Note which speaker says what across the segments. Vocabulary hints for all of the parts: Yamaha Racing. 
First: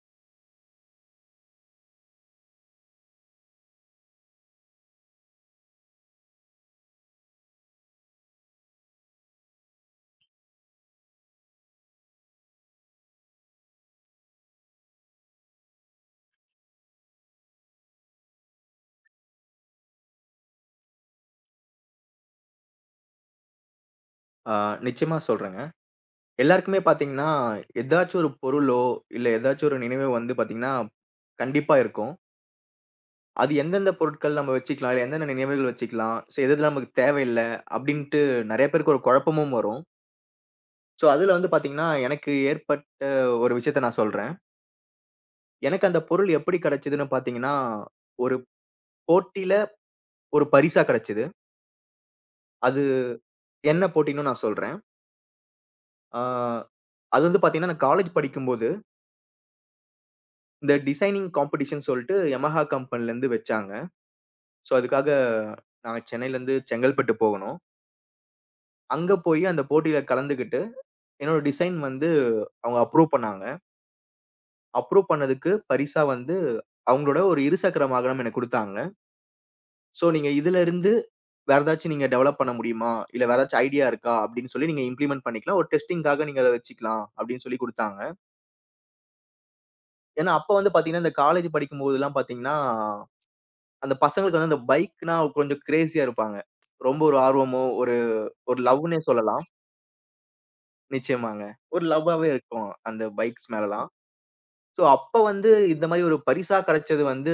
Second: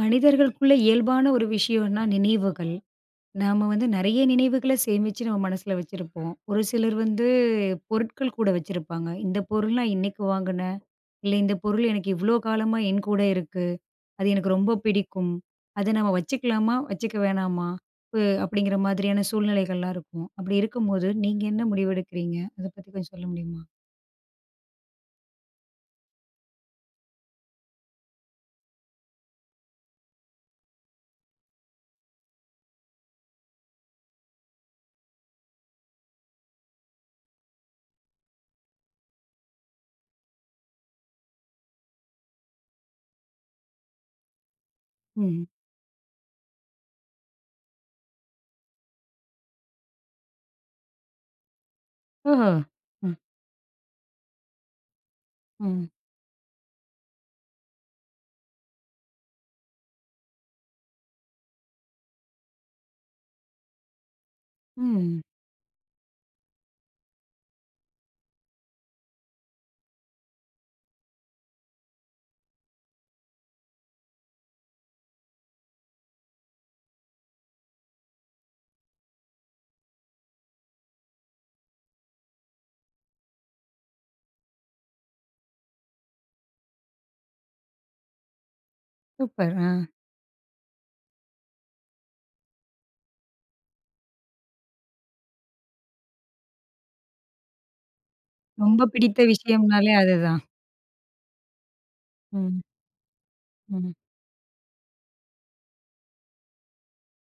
Speaker 1: மனிதர்களுக்குள்ள இயல்பான ஒரு விஷயம்னா நினைவுகள். நாம வந்து நெறைய நினைவுகள சேமிச்சு நம்ம மனசுல வச்சிருப்போம். ஒரு சிலர் வந்து பொருட்கள் கூட வச்சிருப்பாங்க. இந்த பொருள் நான் இன்னைக்கு வாங்குனேன். இல்ல இந்த பொருள் எனக்கு இவ்ளோ காலமா என் கூட இருக்கு. அது எனக்கு ரொம்ப பிடிக்கும். அத நம்ம வச்சுக்கலாமா? வச்சுக்க வேணாமா? அ அப்படிங்கிற மாதிரியான சூழ்நிலைகள்லாம் இருக்கும். அப்படி இருக்கும்போது நீங்க என்ன முடிவெடுக்கிறீங்க? அத பத்தி கொஞ்சம் சொல்ல முடியுமா?
Speaker 2: ஆ நிச்சயமா சொல்றேங்க. எல்லாருக்குமே பார்த்தீங்கன்னா, ஏதாச்சும் ஒரு பொருளோ, இல்ல ஏதாச்சும் ஒரு நினைவோ வந்து பார்த்தீங்கன்னா, கண்டிப்பா இருக்கும். அது எந்தெந்த பொருட்கள் நம்ம வச்சுக்கலாம், இல்ல எந்தெந்த நினைவுகள் வச்சுக்கலாம், சோ எது எதுலாம் நமக்கு தேவையில்ல அப்டின்ட்டு நெறைய பேருக்கு ஒரு குழப்பமும் வரும். சோ அதுல வந்து பார்த்தீங்கன்னா, எனக்கு ஏற்பட்ட ஒரு விஷயத்த நான் சொல்றேன்.
Speaker 1: ம்.
Speaker 2: எனக்கு அந்த பொருள் எப்படி கிடைச்சதுன்னு பார்த்தீங்கன்னா, ஒரு போட்டியில ஒரு பரிசா கிடைச்சது.
Speaker 1: ஓஹோ!
Speaker 2: அது
Speaker 1: ம்,
Speaker 2: என்ன போட்டின்னும் நான் சொல்றேன்.
Speaker 1: ம்,
Speaker 2: ஆ அது வந்து பார்த்தீங்கன்னா, நான் காலேஜ் படிக்கும்போது இந்த டிசைனிங் காம்படிஷன் சொல்ட்டு Yamaha கம்பெனிலேருந்து வச்சாங்க. ஸோ, அதுக்காக
Speaker 1: ம்.
Speaker 2: நாங்க சென்னையிலேருந்து செங்கல்பட்டு போகணும். அங்க போய் அந்த போட்டியில கலந்துக்கிட்டு, என்னோட டிசைன் வந்து அவங்க அப்ரூவ் பண்ணாங்க. அப்ரூவ் பண்ணதுக்கு பரிசா வந்து அவங்களோட ஒரு இருசக்கர வாகனம் எனக்கு குடுத்தாங்க. ஸோ, நீங்க இதிலருந்து வேற ஏதாச்சும் நீங்க டெவலப் பண்ண முடியுமா? இல்ல வேற ஏதாச்சும் ஐடியா இருக்கா? அப்படின்னு சொல்லி நீங்க இம்ப்ளிமெண்ட் பண்ணிக்கலாம். ஒரு டெஸ்டிங்க்காக நீங்க அத வச்சுக்கலாம் அப்படின்னு சொல்லி குடுத்தாங்க.
Speaker 1: சூப்பர். ஆ.
Speaker 2: ஏன்னா, அப்ப வந்து பார்த்தீங்கன்னா, இந்த காலேஜ் படிக்கும்போதெல்லாம் பார்த்தீங்கன்னா அந்த பசங்களுக்கு வந்து அந்த பைக்னா கொஞ்சம் கிரேசியா இருப்பாங்க. ரொம்ப ஒரு ஆர்வமோ, ஒரு ஒரு
Speaker 1: ரொம்ப
Speaker 2: லவ்வுன்னே
Speaker 1: பிடித்த
Speaker 2: சொல்லலாம்.
Speaker 1: விஷயம்னாலே அதுதான்.
Speaker 2: நிச்சயமாங்க. ஒரு லவ்வாவே
Speaker 1: ம்,
Speaker 2: இருக்கும் அந்த பைக்ஸ் மேலலாம்.
Speaker 1: ம்.
Speaker 2: ஸோ அப்ப வந்து இந்த மாரி ஒரு பரிசா கிடைச்சது வந்து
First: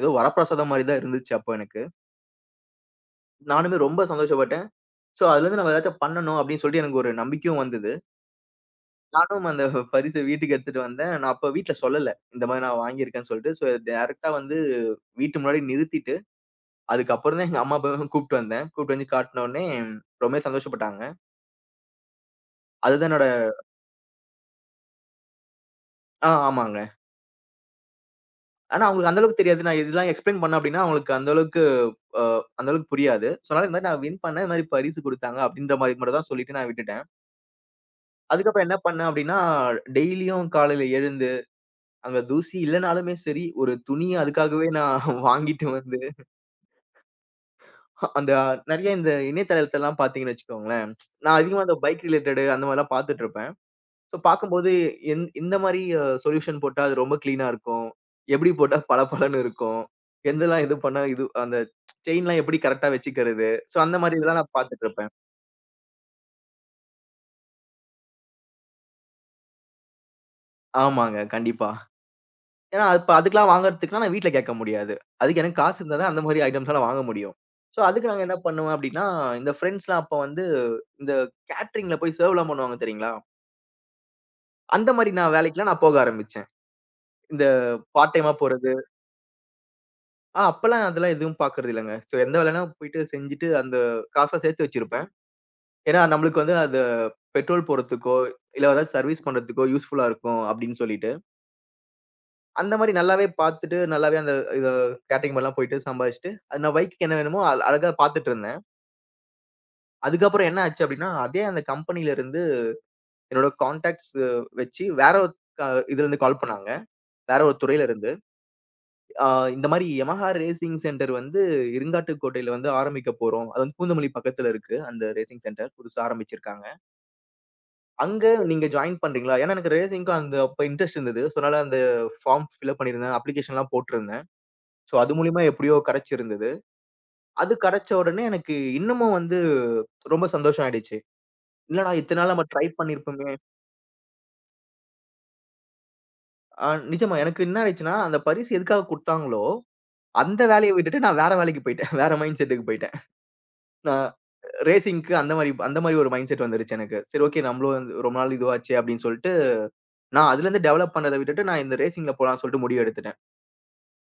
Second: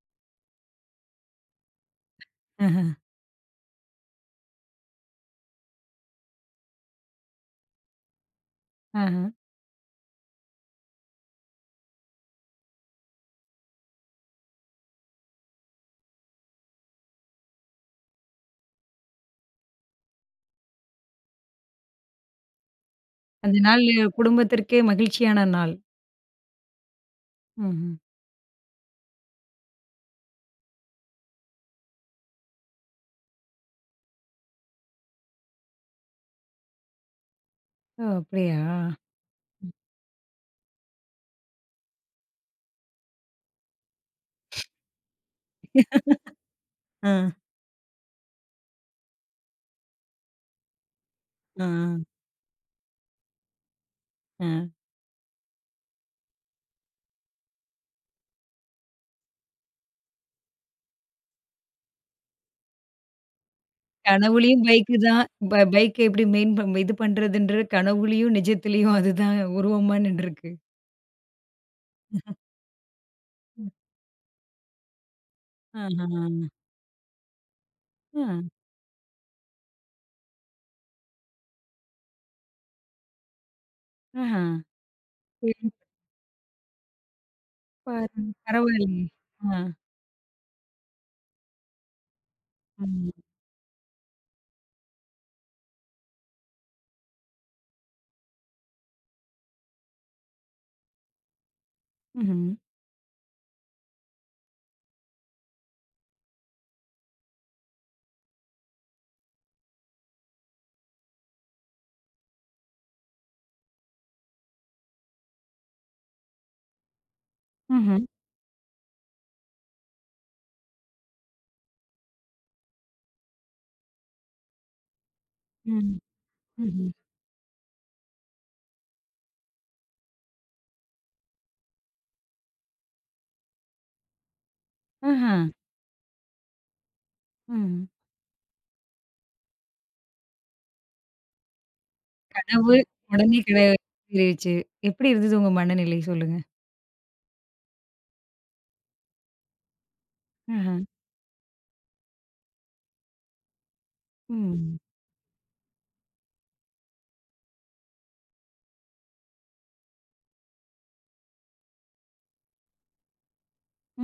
Speaker 2: ஏதோ வரப்பிரசாதம் மாரி தான் இருந்துச்சு அப்போ எனக்கு.
Speaker 1: ஆஹ,
Speaker 2: நானுமே ரொம்ப சந்தோஷப்பட்டேன். ஸோ அதுலருந்து நம்ம ஏதாச்சும் பண்ணணும் அப்படின்னு சொல்லிட்டு எனக்கு ஒரு நம்பிக்கையும் வந்தது.
Speaker 1: ஆஹ.
Speaker 2: நானும் அந்த பரிச வீட்டுக்கு எடுத்துட்டு வந்தேன். நான் அப்ப வீட்ல சொல்லல. இந்த மாரி நான் வாங்கியிருக்கேன்னு சொல்லிட்டு. ஸோ டைரக்ட்டா வந்து வீட்டு முன்னாடி நிறுத்திட்டு, அதுக்கப்புறம் தான் எங்க அம்மா, அப்பாவ கூப்ட்டு வந்தேன். கூப்ட்டு வந்து காட்டுன உடனே ரொம்பவே சந்தோஷப்பட்டாங்க. அதுதான் என்னோட.
Speaker 1: அந்த நாள் குடும்பத்திற்கே மகிழ்ச்சியான நாள்.
Speaker 2: ஆமாங்க.
Speaker 1: ம்ஹ்ம்.
Speaker 2: ஆனா அவங்களுக்கு அந்த அளவுக்கு தெரியாது. நான் இதெல்லாம் எக்ஸ்ப்ளைன் பண்ணேன் அப்டின்னா, அவங்களுக்கு அந்த அளவுக்கு அ அந்த அளவுக்கு புரியாது. ஸோ அதனால இந்த மாரி நான் வின் பண்ணேன். இந்த மாரி பரிசு குடுத்தாங்க அப்டின்ற மாரி மட்டும் தான் சொல்லிட்டு நான் விட்டுட்டேன்.
Speaker 1: ஓ! அப்படியா?
Speaker 2: அதுக்கப்புறம் என்ன பண்ணேன் அப்டின்னா, டெய்லியும் காலையில எழுந்து, அங்க தூசி இல்லனாலுமே சரி, ஒரு துணிய அதுக்காகவே நான் வாங்கிட்டு வந்து,
Speaker 1: ஆ,
Speaker 2: அந்த நெறைய இந்த இணையதளத்தலாம் பார்த்தீங்கன்னு வச்சுக்கோங்களேன், நான் அதிகமா
Speaker 1: ஆ,
Speaker 2: அந்த பைக் ரிலேட்டடு அந்த மாரிலாம் பார்த்துட்டுருப்பேன். ஸோ
Speaker 1: ஆ.
Speaker 2: பார்க்கும்போது, எந்த மாரி சொல்யூஷன் போட்டா அது ரொம்ப கிளீனா இருக்கும்? எப்படி போட்டா பளபளன்னு இருக்கும்? எதெல்லாம் இது பண்ணா இது அந்த செயின்லாம் எப்படி கரெக்ட்டா வச்சுக்கிறது? ஸோ அந்த மாரி இதெல்லாம் நான்
Speaker 1: கனவுலயும் பைக்கு
Speaker 2: பார்த்துட்டுருப்பேன்.
Speaker 1: தான். பைக் எப்படி மெயின் இது பண்றதுன்ற கனவுலயும், நிஜத்திலயும் அதுதான் உருவமா நின்றுருக்கு.
Speaker 2: ஆமாங்க, கண்டிப்பா. ஏன்னா இப்ப அதுக்கெல்லாம்
Speaker 1: ம்.
Speaker 2: வாங்குறதுக்குலாம் நான் வீட்ல கேட்க முடியாது. அதுக்கு எனக்கு காசு இருந்தா தான் அந்த
Speaker 1: ஆஹா.
Speaker 2: மாரி ஐட்டம்ஸ்லாம் நான் வாங்க முடியும். ஸோ அதுக்கு
Speaker 1: ஆ,
Speaker 2: நாங்க என்ன பண்ணுவோம் அப்படின்னா, இந்த ஃப்ரெண்ட்ஸ்லாம் அப்ப வந்து இந்த கேட்டரிங்ல போய் சர்வ்லாம் பண்ணுவாங்க தெரியுங்களா?
Speaker 1: ஆஹா.
Speaker 2: அந்த மாரி நான்
Speaker 1: சரி
Speaker 2: வேலைக்குலாம் நான் போக ஆரம்பிச்சேன். இந்த பார்ட்
Speaker 1: பாருங்க.
Speaker 2: டைமா போற.
Speaker 1: பரவாயில்லையே. ஆ,
Speaker 2: அப்பல்லாம் அதெல்லாம் எதுவும் பாக்குறது இல்லங்க. ஸோ எந்த வேலைனா போயிட்டு
Speaker 1: ம்.
Speaker 2: செஞ்சுட்டு அந்த காச சேர்த்து வச்சிருப்பேன். ஏன்னா நம்மளுக்கு வந்து அது பெட்ரோல் போடுறதுக்கோ, இல்ல ஏதாவது சர்வீஸ் பண்றதுக்கோ யூஸ்ஃபுல்லா இருக்கும் அப்படின்னு சொல்லிட்டு,
Speaker 1: ம்ஹ்ம்.
Speaker 2: அந்த மாரி நல்லாவே பார்த்துட்டு, நல்லாவே அந்த இத கேட்டரிங் மாரிலாம் போயிட்டு சம்பாதிச்சுட்டு, அது நான் பைக்குக்கு என்ன வேணுமோ அழகா பார்த்துட்டு இருந்தேன். அதுக்கப்புறம் என்ன ஆச்சு அப்படின்னா, அதே அந்த கம்பெனில இருந்து என்னோட கான்டாக்ட்ஸ் வச்சு வேற ஒரு க இதுலருந்து கால் பண்ணாங்க. வேற ஒரு துறையில
Speaker 1: ம்ஹ்ம்.
Speaker 2: இருந்து. ஆ இந்த மாரி Yamaha ரேசிங் சென்டர் வந்து இருங்காட்டுக்கோட்டையில வந்து ஆரம்பிக்க போறோம். அது வந்து பூந்தமல்லி பக்கத்துல இருக்கு. அந்த ரேசிங் சென்டர்
Speaker 1: ம்.
Speaker 2: புதுசா ஆரம்பிச்சிருக்காங்க.
Speaker 1: ம்ஹ்ம்.
Speaker 2: அங்க நீங்க ஜாயின் பண்றீங்களா? ஏன்னா எனக்கு ரேசிங்க்கும் அந்த அப்ப இன்ட்ரெஸ்ட் இருந்தது. ஸோ அதனால அந்த ஃபார்ம் ஃபில்அப் பண்ணியிருந்தேன். அப்ளிகேஷன்லாம் போட்டிருந்தேன். ஸோ அது
Speaker 1: ஆஹா.
Speaker 2: மூலியமா எப்படியோ கெடைச்சிருந்தது. அது
Speaker 1: ம்.
Speaker 2: கெடைச்ச உடனே எனக்கு இன்னமும் வந்து ரொம்ப சந்தோஷம் ஆயிடுச்சு. "என்னடா இத்தன நாள் நம்ம ட்ரை
Speaker 1: கனவு
Speaker 2: பண்ணியிருப்போமே".
Speaker 1: உடனே கிடை நிறைவேறுச்சு. எப்படி இருந்தது உங்க மனநிலை? சொல்லுங்க.
Speaker 2: ஆ நிஜமா எனக்கு என்ன ஆயிடுச்சுன்னா, அந்த பரிசு எதுக்காக குடுத்தாங்களோ, அந்த வேலைய
Speaker 1: ஆஹ.
Speaker 2: விட்டுட்டு நான் வேற வேலைக்கு போயிட்டேன். வேற மைண்ட் செட்டுக்கு போயிட்டேன். நான்
Speaker 1: ம்.
Speaker 2: ரேசிங்க்கு அந்த மாரி ஒரு மைண்ட் செட் வந்துருச்சு எனக்கு. சரி, ஓகே, நம்மளும் வந்து ரொம்ப நாள் இதுவாச்சே அப்படின்னு சொல்லிட்டு, நான் அதுலருந்து டெவலப் பண்ணத விட்டுட்டு, நான் இந்த ரேசிங்ல போலான்னு சொல்லிட்டு முடிவு எடுத்துட்டேன்.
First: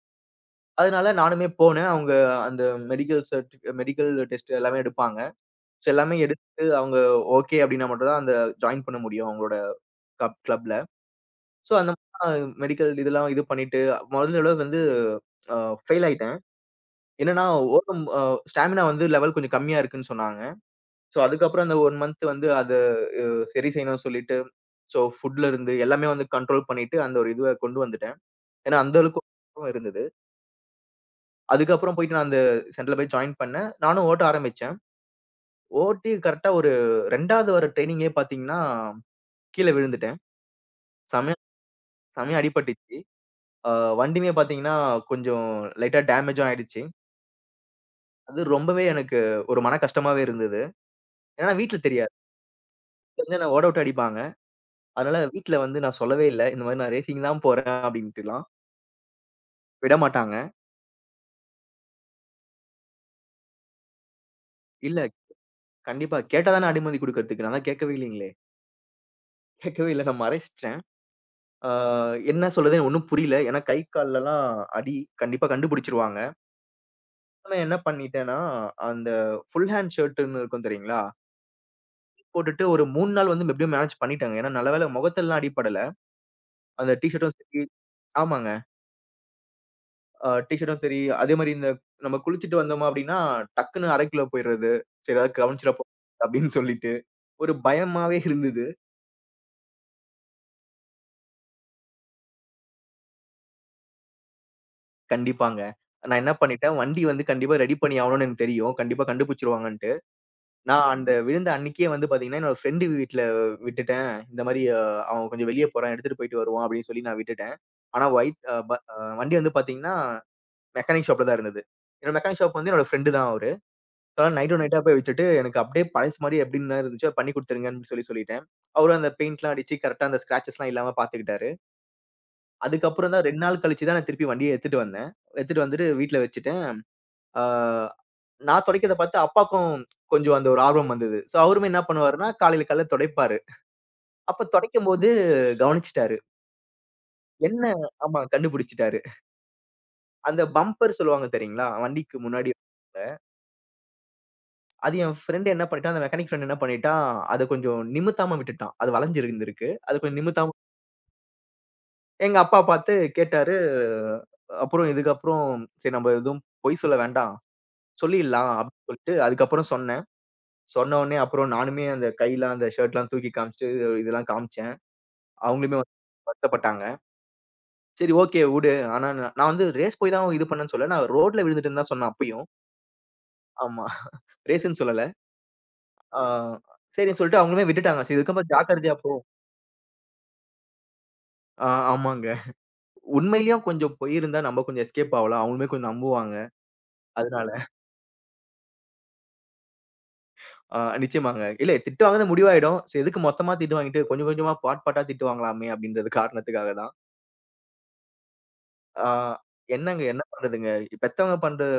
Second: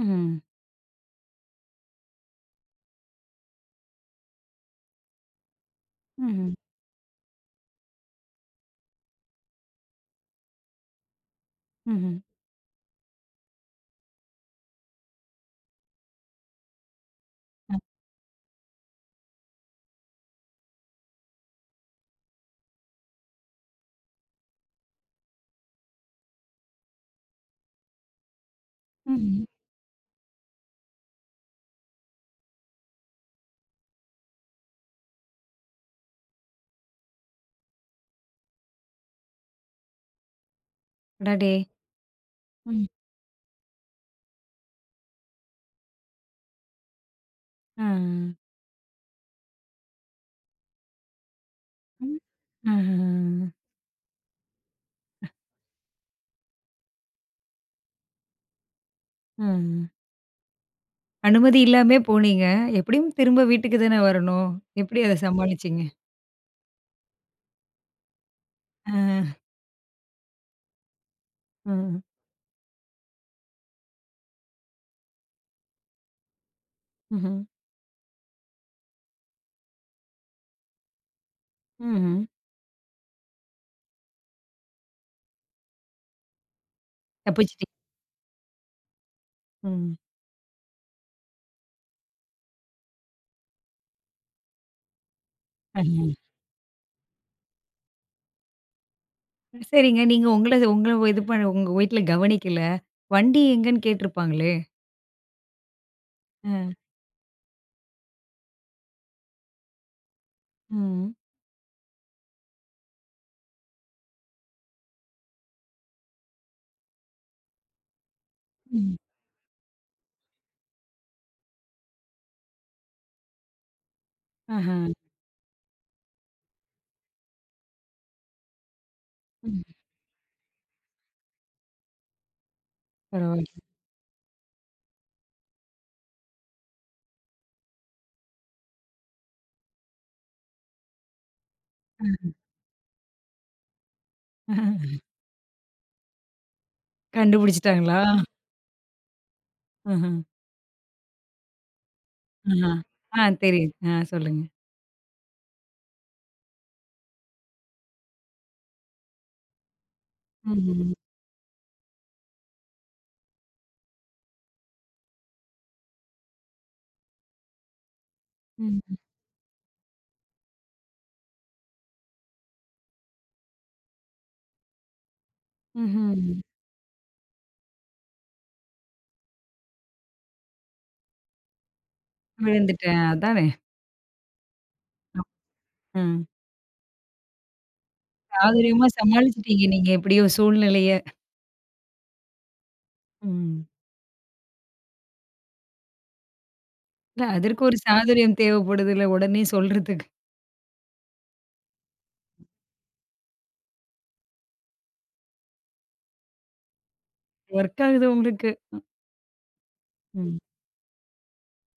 Speaker 1: ம்ஹ்ம்.
Speaker 2: அதனால நானுமே போனேன். அவங்க அந்த மெடிக்கல் டெஸ்ட் எல்லாமே எடுப்பாங்க. சோ எல்லாமே
Speaker 1: హుహు.
Speaker 2: எடுத்துட்டு அவங்க ஓகே அப்படின்னா மட்டும் தான் அந்த ஜாயின் பண்ண முடியும் அவங்களோட கப் கிளப்ல. சோ அந்த
Speaker 1: హుహు.
Speaker 2: மெடிக்கல் இதெல்லாம் இது பண்ணிட்டு முதல் தடவ வந்து அ ஃபெயில் ஆயிட்டேன். என்னன்னா
Speaker 1: ఆ!
Speaker 2: ஓடும் ஸ்டாமினா வந்து லெவல் கொஞ்சம் கம்மியா இருக்குன்னு சொன்னாங்க. சோ, அதுக்கப்புறம் அந்த 1 மந்த் வந்து அத அ சரி செய்யணும்னு சொல்லிட்டு, சோ ஃபுட்ல இருந்து எல்லாமே வந்து கண்ட்ரோல் பண்ணிட்டு, அந்த ஒரு இதுவ கொண்டு வந்துட்டேன். ஏன்னா, அந்த அளவுக்கு
Speaker 1: హుహు.
Speaker 2: கோபம் இருந்தது. அதுக்கப்புறம் போயிட்டு நான் அந்த சென்டர்ல போய் ஜாயின் பண்ணேன். நானும் ஓட்ட ஆரம்பிச்சேன். ஓட்டி கரெக்ட்டா ஒரு 2வது வர ட்ரெய்னிங்லயே பார்த்தீங்கன்னா, கீழ விழுந்துட்டேன். செமையா
Speaker 1: அடடே!
Speaker 2: செமையா
Speaker 1: ம்.
Speaker 2: அடிபட்டுச்சு. அ வண்டியுமே பார்த்தீங்கன்னா, கொஞ்சம் லைட்டா டேமேஜும் ஆயிடுச்சு.
Speaker 1: ஆ.
Speaker 2: அது ரொம்பவே எனக்கு ஒரு மன கஷ்டமாவே இருந்தது. ஏன்னா வீட்ல தெரியாது.
Speaker 1: ம்.
Speaker 2: தெரிஞ்சா என்ன
Speaker 1: ஆஹஹ.
Speaker 2: ஓட விட்டு அடிப்பாங்க. அதனால வீட்ல வந்து நான் சொல்லவே இல்ல. இந்த மாரி நான் ரேசிங் தான் போறேன் அப்படின்ட்டுலாம்.
Speaker 1: ஆ.
Speaker 2: விடமாட்டாங்க.
Speaker 1: அனுமதி இல்லாமயே போனீங்க. எப்படியும் திரும்ப வீட்டுக்கு தானே வரணும்.
Speaker 2: இல்ல
Speaker 1: எப்படி அத சமாளிச்சீங்க?
Speaker 2: கண்டிப்பா. கேட்டா தானே அனுமதி குடுக்கறதுக்கு. நான் தான் கேட்கவே இல்லைங்களே!
Speaker 1: ஆ.
Speaker 2: கேட்கவே இல்ல. நான் மறைச்சுட்டேன். ஆ
Speaker 1: ஆ.
Speaker 2: என்ன சொல்றதுன்னு ஒண்ணும் புரியல. ஏன்னா கை, கால்லலாம் அடி. கண்டிப்பா கண்டுபிடிச்சுருவாங்க.
Speaker 1: ம்ஹ்ம்.
Speaker 2: நான் என்ன பண்ணிட்டேன்னா, அந்த ஃபுல் ஹேண்ட் ஷர்ட்டுன்னு இருக்கும் தெரியுங்களா?
Speaker 1: ம்ஹ்ம்.
Speaker 2: போட்டுட்டு ஒரு 3 நாள் வந்து எப்படியோ மேனேஜ் பண்ணிட்டேங்க. ஏன்னா நல்ல வேளை முகத்தெல்லாம் அடிபடல. அந்த டீ ஷர்ட்டும் சரி.
Speaker 1: தப்பிச்சுட்டீங்க.
Speaker 2: ஆமாங்க.
Speaker 1: ம்.
Speaker 2: டீ ஷர்ட்டும் சரி, அதே மாரி இந்த நம்ம குளிச்சுட்டு வந்தோமா அப்படின்னா, டக்குன்னு அறைக்குள்ள போயிறது. சரி ஏதாவது கவனிச்சிட போ
Speaker 1: அஹ.
Speaker 2: அப்படின்னு சொல்லிட்டு. ஒரு பயமாவே இருந்தது.
Speaker 1: சரிங்க. நீங்க உங்கள உங்கள இது பண்ண உங்க வீட்ல கவனிக்கல. வண்டி எங்கன்னு கேட்டுருப்பாங்களே?
Speaker 2: கண்டிப்பாங்க. நான் என்ன
Speaker 1: அ.
Speaker 2: பண்ணிட்டேன், வண்டி வந்து கண்டிப்பா ரெடி பண்ணி ஆவணும்னு எனக்கு தெரியும். கண்டிப்பா கண்டுபிடிச்சுருவாங்கன்ட்டு. நான் அந்த
Speaker 1: ம்.
Speaker 2: விழுந்த அன்னைக்கே வந்து பார்த்தீங்கன்னா, என்னோட ஃப்ரெண்டு வீட்ல விட்டுட்டேன். இந்த மாரி அவன் கொஞ்சம் வெளிய போறான். எடுத்துட்டு போயிட்டு வருவான் அப்படின்னு சொல்லி நான் விட்டுட்டேன். ஆனா ஒயிட் அ ப
Speaker 1: ம்.
Speaker 2: அ வண்டி வந்து பார்த்தீங்கன்னா, மெக்கானிக் ஷாப்ல தான் இருந்தது. என்னோட மெக்கானிக் ஷாப் வந்து என்னோட ஃப்ரெண்டு தான் அவரு. அதனால நைட் டூ
Speaker 1: ஆஹ.
Speaker 2: நைட்டா போய் விட்டுட்டு, எனக்கு அப்படியே பழசு மாரி எப்படின்னு தான் இருந்துச்சோ பண்ணி குடுத்துருங்கன்னு சொல்லி சொல்லிட்டேன். அவரும் அந்த பெயிண்ட்லாம் எல்லாம்
Speaker 1: ம்.
Speaker 2: அடிச்சு கரெக்ட்டா அந்த ஸ்க்ராச்சஸ்லாம் இல்லாம பார்த்துக்கிட்டாரு. அதுக்கப்புறம் தான் 2
Speaker 1: பரவால்ல.
Speaker 2: நாள் கழிச்சு தான் நான் திருப்பி வண்டிய எடுத்துட்டு வந்தேன். எடுத்துட்டு வந்துட்டு வீட்ல வச்சுட்டேன். ஆ நான் தொடைக்கிறத பார்த்து அப்பாக்கும் கொஞ்சம் அந்த ஒரு ஆர்வம் வந்தது. சோ அவருமே என்ன
Speaker 1: அ.
Speaker 2: பண்ணுவாருன்னா, காலையில காலையில தொடைப்பாரு. அப்ப தொடைக்கும்போது கவனிச்சுட்டாரு. என்ன
Speaker 1: கண்டுபிடிச்சுட்டாங்களா?
Speaker 2: ஆமா கண்டுபிடிச்சுட்டாரு.
Speaker 1: ஆஹ.
Speaker 2: அந்த பம்பர் சொல்லுவாங்க தெரியுங்களா? வண்டிக்கு முன்னாடி
Speaker 1: ஆஹ. ஆ தெரியுது. ஆ சொல்லுங்க.
Speaker 2: அது என் ஃப்ரெண்ட் என்ன பண்ணிட்டான், அந்த மெக்கானிக் ஃப்ரெண்ட் என்ன பண்ணிட்டான், அத கொஞ்சம் நிமித்தாம விட்டுட்டான். அது வளைஞ்சு இருந்திருக்கு. அது கொஞ்சம் நிமித்தாம
Speaker 1: ம்ஹ்ம்.
Speaker 2: எங்க அப்பா பார்த்து கேட்டாரு. அப்புறம் இதுக்கப்புறம் சரி நம்ம எதுவும் பொய் சொல்ல வேண்டாம். சொல்லிடலாம் அப்படின்னு
Speaker 1: ம்.
Speaker 2: சொல்லிட்டு அதுக்கப்புறம் சொன்னேன். சொன்ன உடனே அப்புறம் நானுமே அந்த கையில அந்த ஷர்ட்லாம் தூக்கி காமிச்சுட்டு, இதெல்லாம் காமிச்சேன். அவங்களுமே வந்து
Speaker 1: ம்ஹ்ம்.
Speaker 2: வருத்தப்பட்டாங்க. சரி, ஓகே, வுடு. ஆனா நான் நான் வந்து ரேஸ் போய் தான் இது பண்ணேன்னு சொல்லல. நான் ரோட்ல விழுந்துட்டேன்னு தான் சொன்னேன் அப்பயும்.
Speaker 1: விழுந்துட்டேன். அதானே.
Speaker 2: ஆமா. ரேஸ்ன்னு சொல்லல. ஆ
Speaker 1: ம்.
Speaker 2: சரின்னு சொல்லிட்டு அவங்களுமே விட்டுட்டாங்க. சரி இதுக்கப்புறம்
Speaker 1: சாதுரியமா
Speaker 2: ஜாக்கிரதையா போ.
Speaker 1: சமாளிச்சுட்டீங்க நீங்க எப்படியோ சூழ்நிலைய.
Speaker 2: ஆ ஆமாங்க. உண்மையிலேயும்
Speaker 1: ம்.
Speaker 2: கொஞ்சம் பொய் இருந்தா நம்ம கொஞ்சம் எஸ்கேப் ஆவலாம். அவங்களுமே கொஞ்சம் நம்புவாங்க.
Speaker 1: இல்ல
Speaker 2: அதனால.
Speaker 1: அதற்கு ஒரு சாதுரியம் தேவைப்படுதுல்ல உடனே சொல்றதுக்கு.
Speaker 2: நிச்சயமாங்க. இல்ல திட்டு வாங்குறது முடிவாயிடும். சரி எதுக்கு மொத்தமா திட்டு வாங்கிட்டு, கொஞ்சம் கொஞ்சமா பார்ட் பார்ட்டா திட்டு வாங்கலாமே அப்படின்றது காரணத்துக்காக தான்.
Speaker 1: ஒர்க் ஆகுது உங்களுக்கு.
Speaker 2: ஆ என்னங்க என்ன
Speaker 1: ம்.
Speaker 2: பண்றதுங்க? பெத்தவங்க பண்றது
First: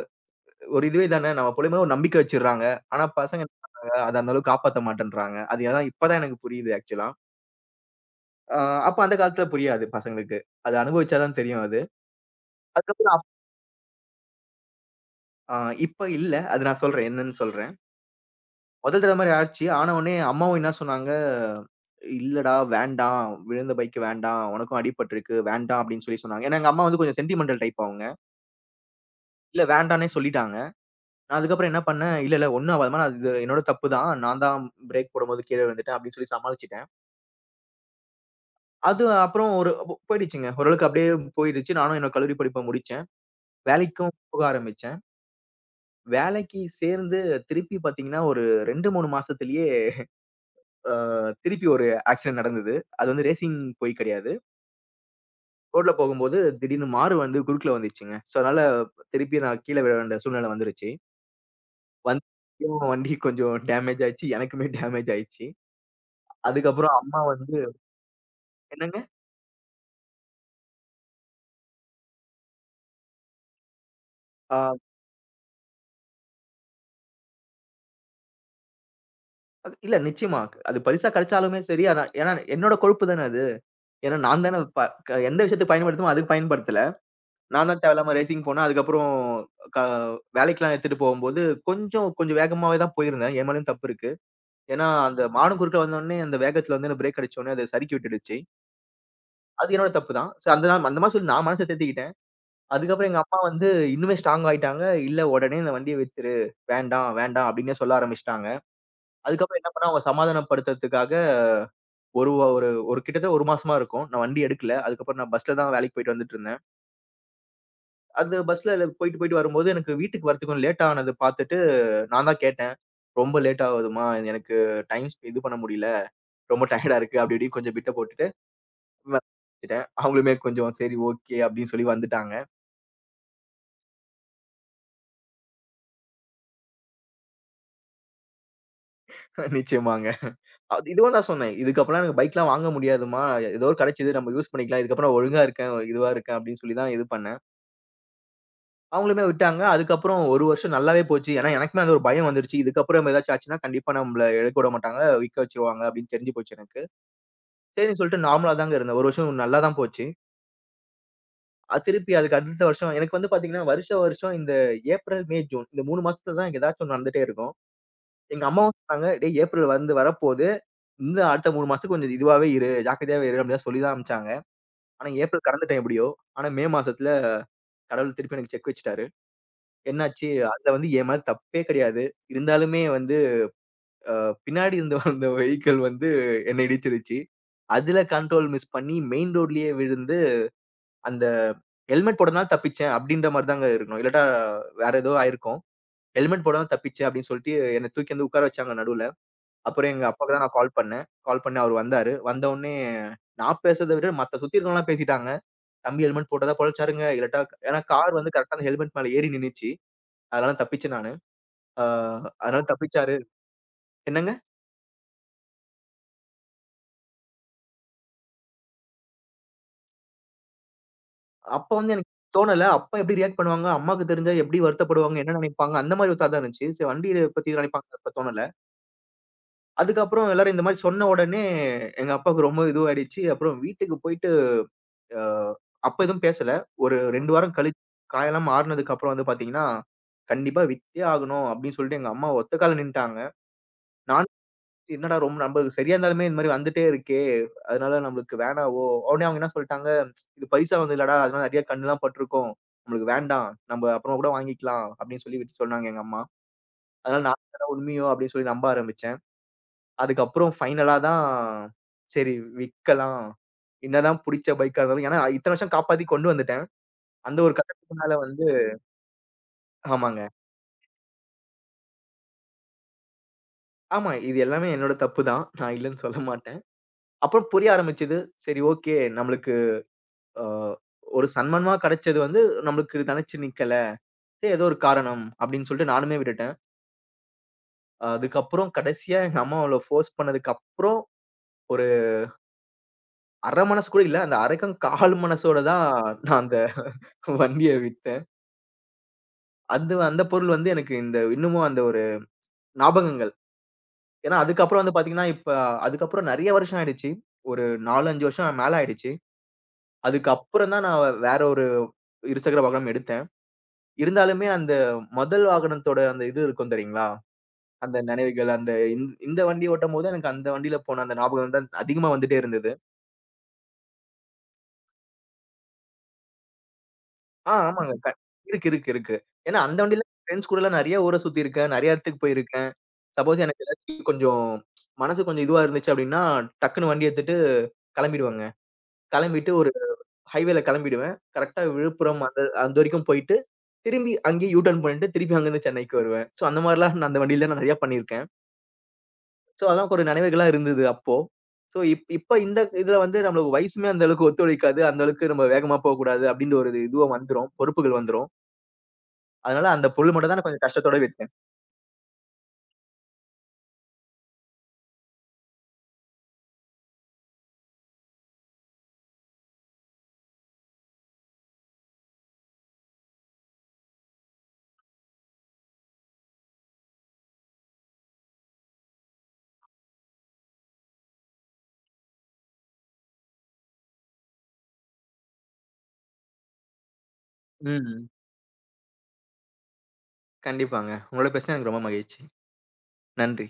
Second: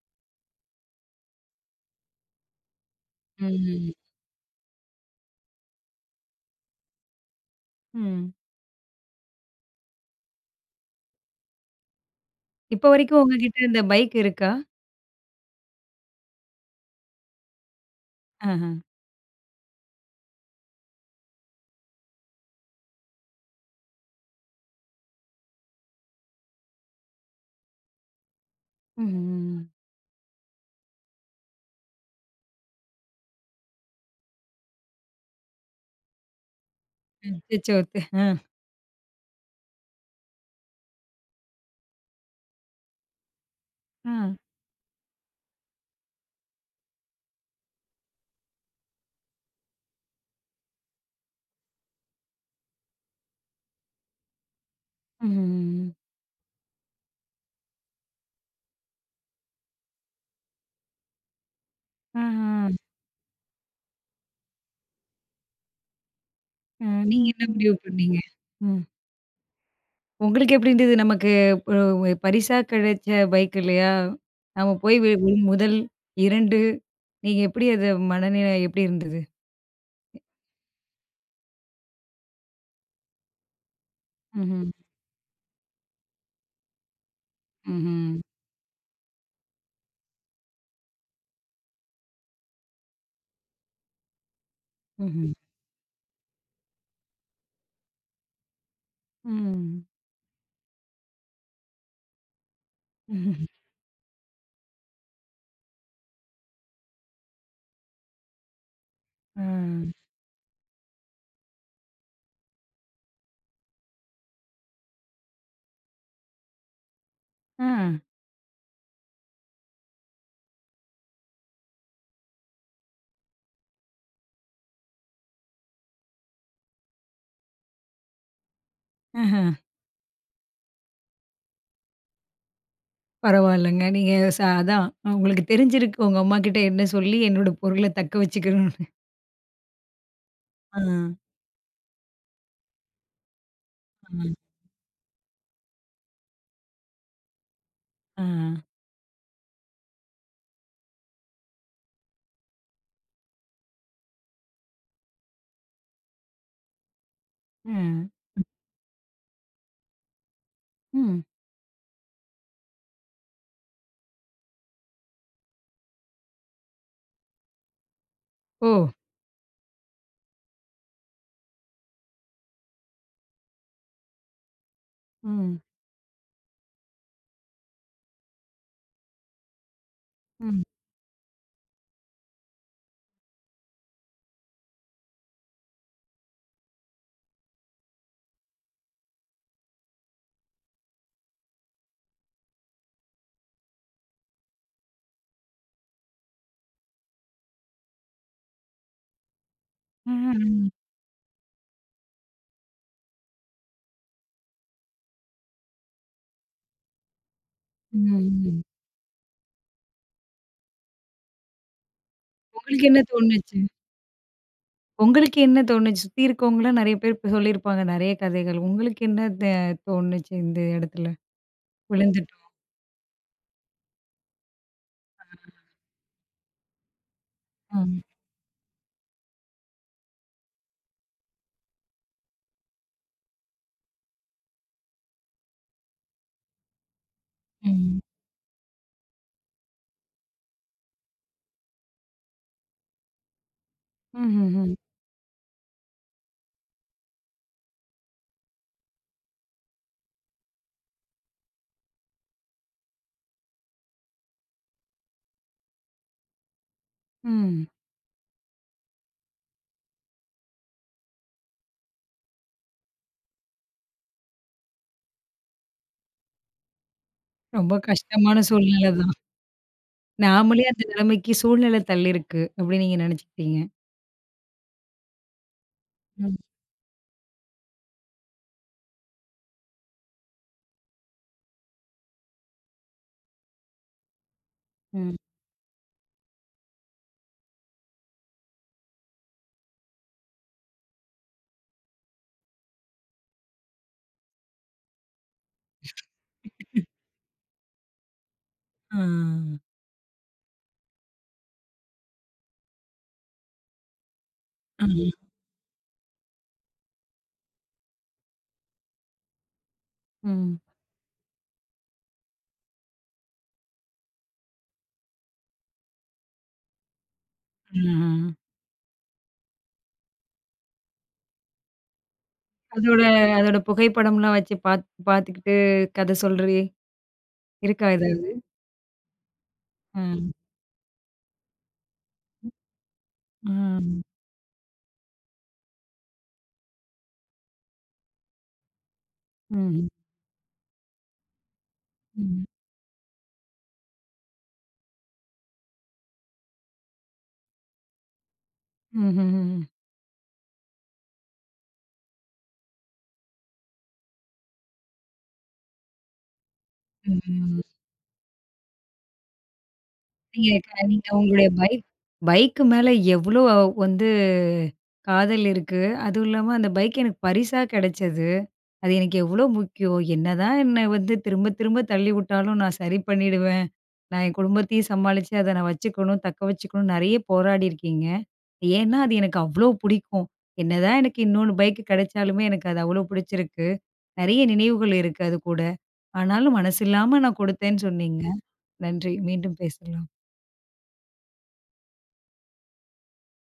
Speaker 2: ஒரு இதுவே தானே. நம்ம பிள்ளை மேல ஒரு நம்பிக்கை வச்சுர்றாங்க. ஆனா பசங்க என்ன
Speaker 1: ம்.
Speaker 2: பண்றாங்க, அத அந்த அளவுக்கு காப்பாத்த மாட்டேன்றாங்க. அது எல்லாம் இப்ப தான் எனக்கு புரியுது ஆக்சுவலா.
Speaker 1: ம்.
Speaker 2: அ அப்ப அந்த காலத்துல புரியாது பசங்களுக்கு. அது அனுபவிச்சா தான் தெரியும் அது.
Speaker 1: இப்ப
Speaker 2: அதுக்கப்புறம்
Speaker 1: வரைக்கும்
Speaker 2: அப்
Speaker 1: உங்ககிட்ட இந்த பைக் இருக்கா?
Speaker 2: அ இப்ப இல்ல. அது நான் சொல்றேன். என்னன்னு சொல்றேன்.
Speaker 1: ஆஹ.
Speaker 2: முதல் தடவ மாரி ஆச்சு. ஆன உடனே அம்மாவும் என்ன சொன்னாங்க, "இல்லடா வேண்டாம். விழுந்த பைக் வேண்டாம். உனக்கும் அடிபட்டுருக்கு. வேண்டாம்." அப்படின்னு சொல்லி சொன்னாங்க. ஏன்னா எங்க அம்மா வந்து கொஞ்சம் சென்டிமெண்டல் டைப் அவங்க.
Speaker 1: ம்ஹ்ம்.
Speaker 2: இல்ல வேண்டான்னே சொல்லிட்டாங்க. நான் அதுக்கப்புறம் என்ன பண்ணேன், "இல்ல, இல்ல ஒண்ணும் ஆவாதும்மா. அது என்னோட தப்பு தான். நான் தான் பிரேக் போடும்போது கீழ விழுந்துட்டேன்." அப்படின்னு சொல்லி சமாளிச்சுட்டேன்.
Speaker 1: அச்சச்சோ! த் ஆ.
Speaker 2: அது அப்புறம் ஒரு போயிடுச்சுங்க. ஓரளவுக்கு அப்படியே போயிடுச்சு. நானும் என்னோட கல்லூரி படிப்ப முடிச்சேன். வேலைக்கும்
Speaker 1: ஆ.
Speaker 2: போக ஆரம்பிச்சேன். வேலைக்கு சேர்ந்து திருப்பி பார்த்தீங்கன்னா, ஒரு 2, 3 மாசத்திலேயே அ திருப்பி ஒரு ஆக்சிடென்ட் நடந்தது. அது வந்து ரேசிங் போய் கிடையாது.
Speaker 1: ம்ஹ்ம்.
Speaker 2: ரோட்ல போகும்போது திடீர்னு மாறு வந்து குறுக்குல வந்துச்சுங்க. ஸோ அதனால திருப்பி நான் கீழ விழ வேண்டிய சூழ்நிலை வந்துருச்சு.
Speaker 1: ஆஹா.
Speaker 2: வண்டி கொஞ்சம் டேமேஜ் ஆயிடுச்சு. எனக்குமே டேமேஜ் ஆயிடுச்சு. அதுக்கப்புறம் அம்மா
Speaker 1: நீங்க என்ன
Speaker 2: வந்து
Speaker 1: முடிவு பண்ணீங்க? ம்.
Speaker 2: என்னங்க?
Speaker 1: உங்களுக்கு எப்படி இருந்தது? நமக்கு ஒரு பரிசா கிடைச்ச பைக் இல்லையா? நம்ம
Speaker 2: ஆ
Speaker 1: போய் வி வி- முதல் 2 நீங்க எப்படி அத மனநிலை எப்படி இருந்தது?
Speaker 2: அது இல்ல நிச்சயமா. அது பரிசா கிடைச்சாலுமே சரி, அதான் ஏன்னா என்னோட கொழுப்பு தானே அது. ஏன்னா நான் தானே
Speaker 1: ம்ஹ்ம்.
Speaker 2: ப க எந்த விஷயத்துக்கு பயன்படுத்தணுமோ அதுக்கு பயன்படுத்தல. நான் தான்
Speaker 1: ம்ஹ்ம்.
Speaker 2: தேவையில்லாம ரேசிங் போனேன். அதுக்கப்புறம் க வேலைக்கெல்லாம் எடுத்துட்டு போகும்போது கொஞ்சம் கொஞ்சம் வேகமாவே தான் போயிருந்தேன். என் மேலயும் தப்பு இருக்கு. ஏன்னா அந்த
Speaker 1: ம்ஹ்ம்.
Speaker 2: மானும் குறுக்க வந்தோனே அந்த வேகத்துல வந்து என்ன பிரேக் அடிச்ச உடனே அது சறுக்கி விட்டுடுச்சு. அது
Speaker 1: ம்.
Speaker 2: என்னோட தப்பு தான். சோ அந்த நாள் அந்த மாதிரி சொல்லி நான் மனச தேத்திக்கிட்டேன். அதுக்கப்புறம் எங்க அம்மா
Speaker 1: ம்ஹும்.
Speaker 2: வந்து இன்னுமே ஸ்ட்ராங் ஆயிட்டாங்க. இல்ல உடனே இந்த வண்டிய வித்துரு. வேண்டாம், வேண்டாம் அப்டின்னே சொல்ல ஆரம்பிச்சுட்டாங்க.
Speaker 1: ஆ.
Speaker 2: அதுக்கப்புறம் என்ன பண்ணேன் அவங்க சமாதானப்படுத்துறதுக்காக ஒரு வ ஒரு ஒரு கிட்டத்தட்ட 1 மாசமா இருக்கும். நான் வண்டி எடுக்கல. அதுக்கப்புறம் நான் பஸ்ல தான் வேலைக்கு போயிட்டு வந்துட்டுருந்தேன்.
Speaker 1: ஆ.
Speaker 2: அந்த பஸ்ல போயிட்டு, போயிட்டு வரும்போது எனக்கு வீட்டுக்கு வரதுக்கு கொஞ்சம் லேட் ஆனத பார்த்துட்டு நான் தான் கேட்டேன். "ரொம்ப லேட் ஆகுதும்மா. எனக்கு டைம் ஸ் இது பண்ண முடியல. ரொம்ப டயர்டா இருக்கு." அப்படி இப்படின்னு கொஞ்சம் பிட்ட போட்டுட்டு
Speaker 1: ஆஹ.
Speaker 2: ட்டேன். அவங்களுமே கொஞ்சம் சரி, ஓகே, அப்படின்னு சொல்லி வந்துட்டாங்க.
Speaker 1: பரவாயில்லங்க. நீங்க ச அதான் உங்களுக்கு தெரிஞ்சிருக்கு உங்க அம்மாகிட்ட என்ன சொல்லி என்னோட பொருள தக்க வச்சுக்கணும்னு.
Speaker 2: நிச்சயமாங்க.
Speaker 1: ஆ.
Speaker 2: அது இதுவும் நான் சொன்னேன். "இதுக்கப்புறம் எனக்கு பைக்லாம் வாங்க முடியாதும்மா. ஏதோ ஒரு கிடைச்சது நம்ம யூஸ் பண்ணிக்கலாம். இதுக்கப்புறம் ஒழுங்கா இருக்கேன், இதுவா இருக்கேன்" அப்படின்னு சொல்லி தான் இது பண்ணேன்.
Speaker 1: ஆ. ஆ.
Speaker 2: அவங்களுமே விட்டாங்க. அதுக்கப்புறம் 1 வருஷம் நல்லாவே போச்சு. ஏன்னா, எனக்குமே அந்த ஒரு பயம் வந்துருச்சு. இதுக்கப்புறம் ஏதாச்சும் ஆச்சுன்னா, கண்டிப்பா நம்மள எடுக்க விட மாட்டாங்க. விக்க வச்சுருவாங்க அப்படின்னு தெரிஞ்சு போச்சு எனக்கு. சரின்னு சொல்லிட்டு நார்மலா தாங்க இருந்தேன். 1 வருஷம் நல்லா தான் போச்சு.
Speaker 1: ம்.
Speaker 2: அது திருப்பி அதுக்கு அடுத்த வருஷம் எனக்கு வந்து பார்த்தீங்கன்னா, வருஷா வருஷம் இந்த ஏப்ரல், மே, ஜூன் இந்த 3 மாசத்துல தான் எனக்கு ஏதாச்சும் ஒண்ணு நடந்துட்டே இருக்கும். எங்க
Speaker 1: ஓ!
Speaker 2: அம்மாவும் சொன்னாங்க, "டேய் ஏப்ரல் வந்து வரப்போது. இந்த அடுத்த 3 மாசத்துக்கு கொஞ்சம் இதுவாவே இரு. ஜாக்கிரதையாவே இரு" அப்படிலாம் சொல்லி தான் அனுப்பிச்சாங்க. ஆனா, ஏப்ரல்
Speaker 1: ம்.
Speaker 2: கடந்துட்டேன் எப்படியோ. ஆனா, மே மாசத்துல கடவுள் திருப்பி எனக்கு செக் வச்சுட்டாரு. என்னாச்சு,
Speaker 1: ம்.
Speaker 2: அதுல வந்து என் மேல தப்பே கிடையாது. இருந்தாலுமே வந்து அ பின்னாடி வந்த வெஹிக்கிள் வந்து என்ன இடிச்சிருச்சு. அதுல கண்ட்ரோல் மிஸ் பண்ணி மெயின் ரோட்லயே விழுந்து, அந்த ஹெல்மெட் போடாதனால தப்பிச்சேன் அப்டின்ற மாரி தாங்க இருக்கணும். இல்லாட்டா வேற ஏதோ ஆயிருக்கும். ஹெல்மெட் போடாம தப்பிச்சேன் அப்டின்னு சொல்லிட்டு என்ன தூக்கி வந்து உட்கார வச்சாங்க நடுவுல. அப்புறம் எங்க அப்பாக்கு தான் நான்
Speaker 1: ம்.
Speaker 2: கால் பண்ணேன். கால் பண்ணி அவரு வந்தாரு. வந்தவுனே நான் பேசுறத விட மத்த சுத்தி இருக்கவங்கலாம் பேசிட்டாங்க. "தம்பி ஹெல்மெட் போட்டா தான் பொழச்சாருங்க. இல்லாட்டா" ஏன்னா
Speaker 1: ம்.
Speaker 2: கார் வந்து கரெக்ட்டா
Speaker 1: ம்.
Speaker 2: அந்த ஹெல்மெட் மேல ஏறி நின்னுச்சு. அதனால தப்பிச்சேன் நானு. அ அதனால
Speaker 1: உங்களுக்கு என்ன
Speaker 2: தப்பிச்சாரு.
Speaker 1: தோணுச்சு?
Speaker 2: என்னங்க?
Speaker 1: உங்களுக்கு என்ன தோணுச்சு? சுத்தி இருக்கவங்கலாம் நெறைய பேர் இப்ப சொல்லியிருப்பாங்க நெறைய கதைகள். உங்களுக்கு என்ன த தோணுச்சு இந்த இடத்துல?
Speaker 2: அப்ப வந்து எனக்கு
Speaker 1: விழுந்துட்டோம்.
Speaker 2: தோணல. அப்பா எப்படி ரியாக்ட் பண்ணுவாங்க? அம்மாக்கு தெரிஞ்சா எப்படி வருத்தப்படுவாங்க? என்ன நினைப்பாங்க? அந்த மாரி ஒரு தாட் தான் இருந்துச்சு. சரி வண்டிய பத்தி எதும் நினைப்பாங்கன்னு
Speaker 1: ம்.
Speaker 2: அப்ப தோணல. அதுக்கப்புறம் எல்லாரும் இந்த மாரி சொன்ன உடனே, எங்க அப்பாவுக்கு ரொம்ப இதுவாயிடுச்சு. அப்புறம் வீட்டுக்கு போயிட்டு அ அப்ப எதுவும் பேசல. ஒரு 2 வாரம் கழிச்சு
Speaker 1: ம்.
Speaker 2: காயெல்லாம் ஆறுனதுக்கு அப்புறம் வந்து பாத்தீங்கன்னா, "கண்டிப்பா வித்தே ஆகணும்" அப்படின்னு சொல்லிட்டு எங்க அம்மா ஒத்த கால்ல நின்ட்டாங்க. நானும்
Speaker 1: ம்ஹ்ஹ்ம்.
Speaker 2: என்னடா ரொம்ப நம்மளுக்கு சரியா இருந்தாலுமே இந்த மாரி வந்துட்டே இருக்கே! அதனால நம்மளுக்கு வேணாவோ! உடனே அவங்க என்ன சொல்ட்டாங்க, "இது பைசா வந்து இல்லடா, அதனால நெறைய கண்லாம் பட்டுருக்கும். நம்மளுக்கு வேண்டாம். நம்ப அப்புறமா கூட வாங்கிக்கலாம்." அப்படின்னு சொல்லி விட்டு சொன்னாங்க எங்க அம்மா. அதனால நான்
Speaker 1: ம்.
Speaker 2: தானே உண்மையோ அப்படின்னு சொல்லி நம்ப ஆரம்பிச்சேன். அதுக்கப்புறம் ஃபைனலா தான் சரி விக்கலாம். என்னதான் புடிச்ச பைக்கா இருந்தாலும் ஏன்னா இத்தன வருஷம் காப்பாத்தி கொண்டு வந்துட்டேன். அந்த ஒரு
Speaker 1: ரொம்ப
Speaker 2: கட்டத்துக்கு மேல
Speaker 1: கஷ்டமான
Speaker 2: வந்து
Speaker 1: சூழ்நிலை தான்.
Speaker 2: ஆமாங்க.
Speaker 1: நாமளே அந்த நிலைமைக்கு சூழ்நிலை தள்ளியிருக்கு அப்படின்னு நீங்க நெனச்சுக்கிட்டீங்க.
Speaker 2: ஆமா. இது எல்லாமே என்னோட தப்பு தான். நான் இல்லன்னு சொல்ல
Speaker 1: ம்.
Speaker 2: மாட்டேன். அப்புறம் புரிய ஆரம்பிச்சது. சரி, ஓகே. நம்மளுக்கு அ ஒரு சன்மானமா கிடைச்சது வந்து நம்மளுக்கு நினைச்சு நிக்கல. "ஏய், ஏதோ ஒரு
Speaker 1: ம்.
Speaker 2: காரணம் அப்படின்னு சொல்லிட்டு நானுமே விட்டுட்டேன். அதுக்கப்புறம் கடைசியா எங்க அம்மா அவள ஃபோர்ஸ் பண்ணதுக்கு அப்புறம் ஒரு 1/2 மனசு கூட இல்ல. அந்த 1/4 மனசோட தான் நான் அந்த வண்டிய வித்தேன்.
Speaker 1: ஆ.
Speaker 2: அது அந்த பொருள் வந்து எனக்கு இந்த இன்னமும் அந்த ஒரு ஞாபகங்கள். ஏன்னா அதுக்கப்புறம் வந்து
Speaker 1: ம்.
Speaker 2: பார்த்தீங்கன்னா, இப்ப அதுக்கப்புறம் நிறைய வருஷம் ஆயிடுச்சு. ஒரு 4, 5 வருஷம் மேல ஆயிடுச்சு.
Speaker 1: ம்.
Speaker 2: அதுக்கப்புறம் தான் நான் வேற ஒரு இருசக்கர வாகனம் எடுத்தேன். இருந்தாலுமே அந்த முதல் வாகனத்தோட அந்த இது இருக்கும் தெரியுங்களா? அந்த
Speaker 1: ம்.
Speaker 2: நினைவுகள், அந்த இந் இந்த வண்டி ஓட்டம்போது எனக்கு அந்த வண்டியில போன அந்த ஞாபகம் தான் அதிகமா வந்துட்டே இருந்தது.
Speaker 1: அதோட அதோட புகைப்படம்லாம் வச்சு பாத்துக்கிட்டு கதை சொல்றே இருக்கா
Speaker 2: ஆமாங்க.
Speaker 1: ஏதாவது?
Speaker 2: இருக்கு. ஏன்னா அந்த வண்டியில
Speaker 1: ம்.
Speaker 2: ஃப்ரெண்ட்ஸ் கூடலாம் நெறைய ஊர சுத்தியிருக்கேன். நெறைய இடத்துக்கு போயிருக்கேன். சப்போஸ் எனக்கு
Speaker 1: ம்.
Speaker 2: ஏதாச்சும் கொஞ்சம் மனசு கொஞ்சம் இதுவா இருந்துச்சு அப்டின்னா, டக்குன்னு வண்டி எடுத்துட்டு கெளம்பிடுவேங்க. கெளம்பிட்டு ஒரு
Speaker 1: ம்.
Speaker 2: ஹைவேல கெளம்பிடுவேன். கரெக்ட்டா விழுப்புரம் அந்த
Speaker 1: ம்.
Speaker 2: அந்த வரைக்கும் போயிட்டு, திரும்பி அங்கேயே யூ டர்ன் பண்ணிட்டு, திருப்பி அங்கருந்து சென்னைக்கு வருவேன். ஸோ அந்த மாரிலாம் நான் அந்த வண்டியில நெறைய பண்ணியிருக்கேன்.
Speaker 1: ம்ஹ்ஹ்ம்.
Speaker 2: சோ, அதெல்லாம் ஒரு நினைவுகளா இருந்தது அப்போ. சோ, இப்ப இந்த இதுல வந்து நம்மளுக்கு வயசுமே அந்த அளவுக்கு ஒத்துழைக்காது. அந்த அளவுக்கு நம்ம வேகமா போகக்கூடாது அப்டின்ற ஒரு இதுவா
Speaker 1: ம்.
Speaker 2: வந்துரும்.
Speaker 1: ம்.
Speaker 2: பொறுப்புகள் வந்துரும். அதனால அந்த பொருள் மட்டும் தான் நான்
Speaker 1: நீங்க
Speaker 2: கொஞ்சம்
Speaker 1: க
Speaker 2: கஷ்டத்தோட
Speaker 1: நீங்க
Speaker 2: விட்டேன்.
Speaker 1: உங்களுடைய பைக்கு மேல எவ்ளோ வந்து காதல் இருக்கு. அதுவும் இல்லாம அந்த பைக் எனக்கு பரிசா கிடைச்சது. அது எனக்கு எவ்ளோ முக்கியம். என்னதான் என்ன வந்து திரும்ப திரும்ப தள்ளி விட்டாலும் நான் சரி பண்ணிடுவேன். நான் என் குடும்பத்தையும் சமாளிச்சு அத நான் வச்சுக்கணும், தக்க வச்சுக்கணும் நெறைய போராடியிருக்கீங்க. ஏன்னா, அது எனக்கு அவ்ளோ புடிக்கும். என்னதான் எனக்கு இன்னொன்னு பைக் கிடைச்சாலுமே எனக்கு அது அவ்ளோ புடிச்சிருக்கு. நெறைய நினைவுகள் இருக்கு அது கூட. ஆனாலும் மனசில்லாம நான் கொடுத்தேன்னு
Speaker 2: ம்.
Speaker 1: சொன்னீங்க. நன்றி. மீண்டும் பேசலாம்.
Speaker 2: கண்டிப்பாங்க. உங்களோட பேசினது எனக்கு ரொம்ப மகிழ்ச்சி. நன்றி.